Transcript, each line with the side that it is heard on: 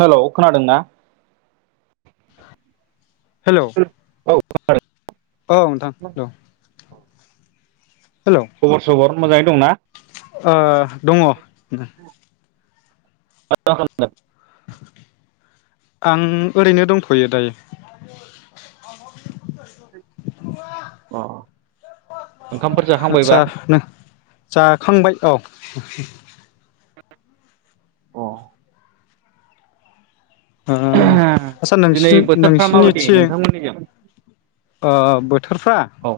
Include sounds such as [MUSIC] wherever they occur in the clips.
right: हेल' खोनादों ना।
left: हेल'।
right: [UNINTELLIGIBLE]
left: औ नोंथां औ हेल' ओ
right: खबर सबर मोजाङै दंना?
left: दङ।
right: [UNINTELLIGIBLE]
left: आं ओरैनो दंथ'यो दायो।
right: अ ओंखामफोर जाखांबायबा?
left: आदसा नों जाखांबाय औ। ओ आत्सा
right: दिनै
left: नोंसिनि
right: बोथोरफ्रा माबायदि
left: नोंसिनिथिं
right: नोंथांमोननिजों?
left: ओ बोथोरफ्रा
right: औ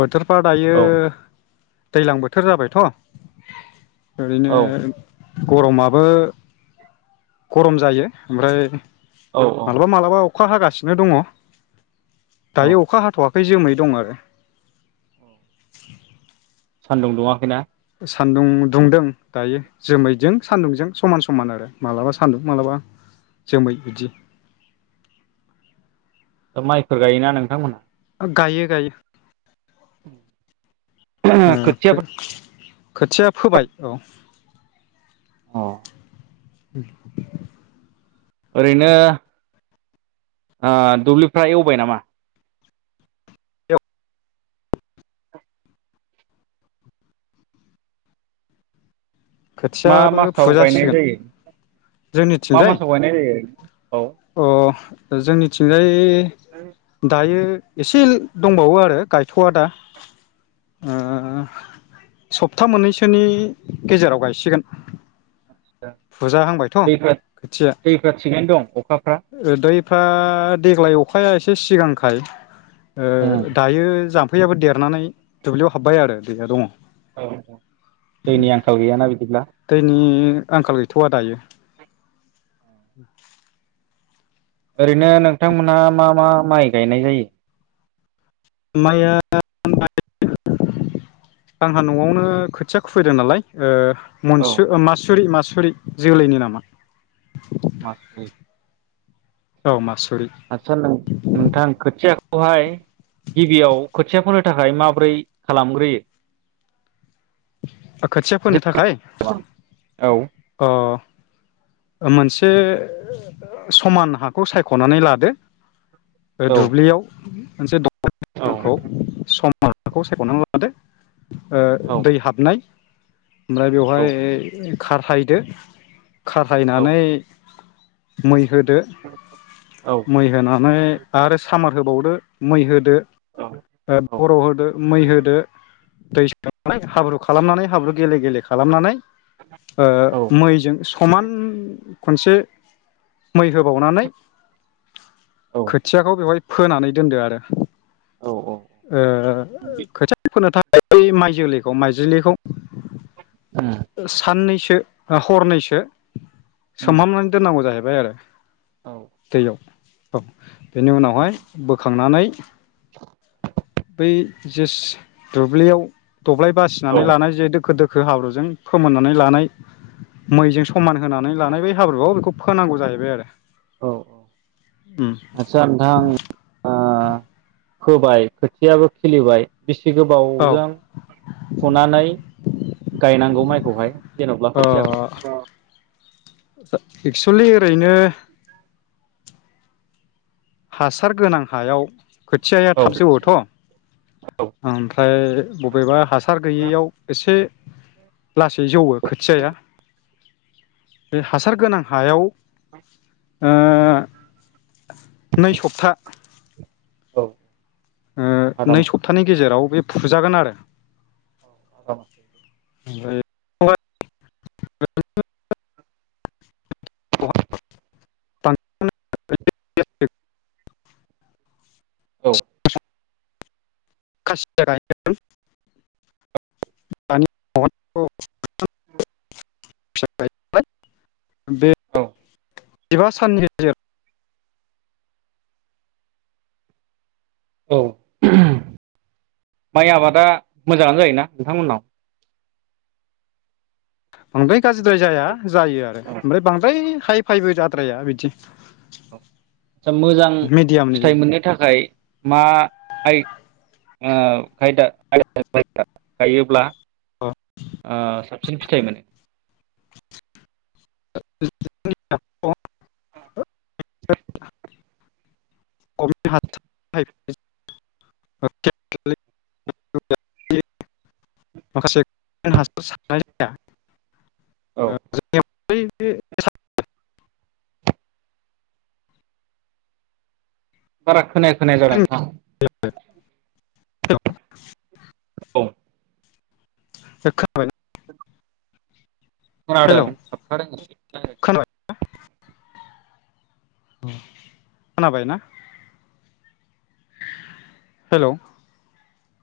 left: बोथोरफ्रा दायो
right: औ
left: दैलां बोथोर जाबायथ' ओरैनो
right: औ
left: गरमाबो गरम जायो ओमफ्राय
right: औ औ
left: मालाबा मालाबा अ खा हागासिनो दङ।
right: औ
left: दायो अखा हाथ'वा खै जोमै दं आरो।
right: सान्दुं दुङाखैना?
left: सान्दुं दुंदों दायो जोमैजों सान्दुंजों समान समान आरो मालाबा सान्दुं माबलाबा जोमै बिदि।
right: माइफोर गायोना नोंथांमोन?
left: गायो गायो।
right: उम
left: ओ खो खोथिया फोबाय औ।
right: औ
left: [INAUDIBLE]
right: ओरैनो ओ दुब्लिफ्रा एवबाय नामा?
left: बेयाव
right: मा
left: खोथियाबो
right: मासाव गायनाय
left: फुजासिगोन
right: जायो मा
left: जोंनिथिंजाय
right: मासाव गायनाय जायो ओरैनो? औ
left: अ जोंनिथिंजाय दायो एसे दंबावो आरो गायथ'वा दा ओ सप्ता मोननैसोनि गेजेराव गायसिगोन। फुजाहांबायथ'
right: दैफ्रा
left: खोथिया
right: दैफ्रा थिगैनो दं अखाफ्रा
left: दैफ्रा देग्लाय अखाया एसे सिगांखाय ओ
right: उम
left: दायो जाम फैयाबो देरनानै दुब्लियाव हाब्बाय आरो दैया दङ।
right: गोयाना बिदिब्ला।
left: दैनि आंखाल गैथ'वा दायो। [INAUDIBLE]
right: ओरैनो नोंथांमोनहा मा मा माइ गायनाय जायो?
left: माइया आंहा न'आवनो खोथिया खुबैदों नालाय ओ‌
right: औ
left: मनसु मासुरि मा सरि जोलैनि नामा?
right: मासुरि,
left: औ मास
right: आतसा नोंथां खोथिया खौहाय गिबियाव खोथिया फोनो थाखाय माबोरै खालामग्रोयो?
left: खोथिया फोनो थाखाय
right: औ
left: अ मोनसे समान हाखौ सायख'नानै लादो। ओ
right: औ
left: दुब्लियाव मोनसे द
right: औ
left: [UNINTELLIGIBLE] सम माबाखौ सायख'नानै लादो। ओ
right: औ
left: दै [INAUDIBLE] ओमफ्राय बेवहाय
right: औ
left: खारहायदो।
right: औ
left: खारहायनानै मोय होदो
right: औ
left: मै होनानै आरो स सामार होबावदो मै होदो। ओ बर' होदो मै होदो। दै [UNINTELLIGIBLE] हाब्रु खालामनानै हाब्रु गेले गेले खालामनानै। ओ‌ मैजों समान। खनसे मै होबावनानै। खोथियाखौ बेवहाय। फोनानै दोनदो आरो। ओ खोथिया फोनो थाख बे माइ जोलैखौ माइ दिलेखौ ओ साननैस ओ बा हरनैसो सोमहामनानै दोननांगौ जाहैब बायआरो दैयाव ओ बेनि उनावहाय बोखांनानै बै जेस दुब्लियाव दब्लाय
right: औ
left: बासिनानै
right: औ
left: लानाय जिहेथु खो दोखो हाब्रुजों फोमोननानै लानाय मैजों समान होनानै लानाय बै हाब्रुआव बेखौ फोनांगौ जाहैबाय आरो उम
right: आदसा नोंथां ओ फोबाय खोथियाबो खिलिबाय बिसि
left: औ
right: गोबावजों फुनानै गायनांगौ माइ खौहाय जेन'ब्ला
left: ओ
right: खोथियाखौ
left: एक्सुलि ओरैनो हासार गोनां हायाव खोथियाया
right: औ
left: थाब जौओ थ'
right: औ
left: ओमफ्राय बबेबा हासार गैयियाव एसे लासै जौवो खोथियाया बे हासार गोनां हायाव ओ नै सप्ता
right: औ
left: ओ
right: आदा
left: नै सप्तानि गेजेराव बे फुजागोन आरो
right: अ
left: [UNINTELLIGIBLE] [UNINTELLIGIBLE]
right: औ
left: [UNINTELLIGIBLE] बे जिबा साननि गेजेर
right: औ माइ आबादा मोजाङानो जायोना नोंथांमोननाव
left: बांद्राय गाज्रिद्राय जाया जायो आरो ओमफ्राय बांद्राय फाय फायबो जाद्राया बिदि
right: ओ मोजां फिथाइ मोननो थाखाय मा आइ ओ खायदा आयदा खायदा गायोब्ला ओ साबसिन फिथाइ मोनो
left: [UNINTELLIGIBLE] [UNINTELLIGIBLE] ओ जोंनियाव
right: औ
left: बै बे [UNINTELLIGIBLE]
right: बारा खोनाया खोनाया जादों नोंथां
left: [UNINTELLIGIBLE]
right: औ
left: ए खोनाबाय ना
right: खोनादों थाबथादों एसे
left: खोनाबाय
right: रायलायनाया
left: अ खोना बायना हेलौ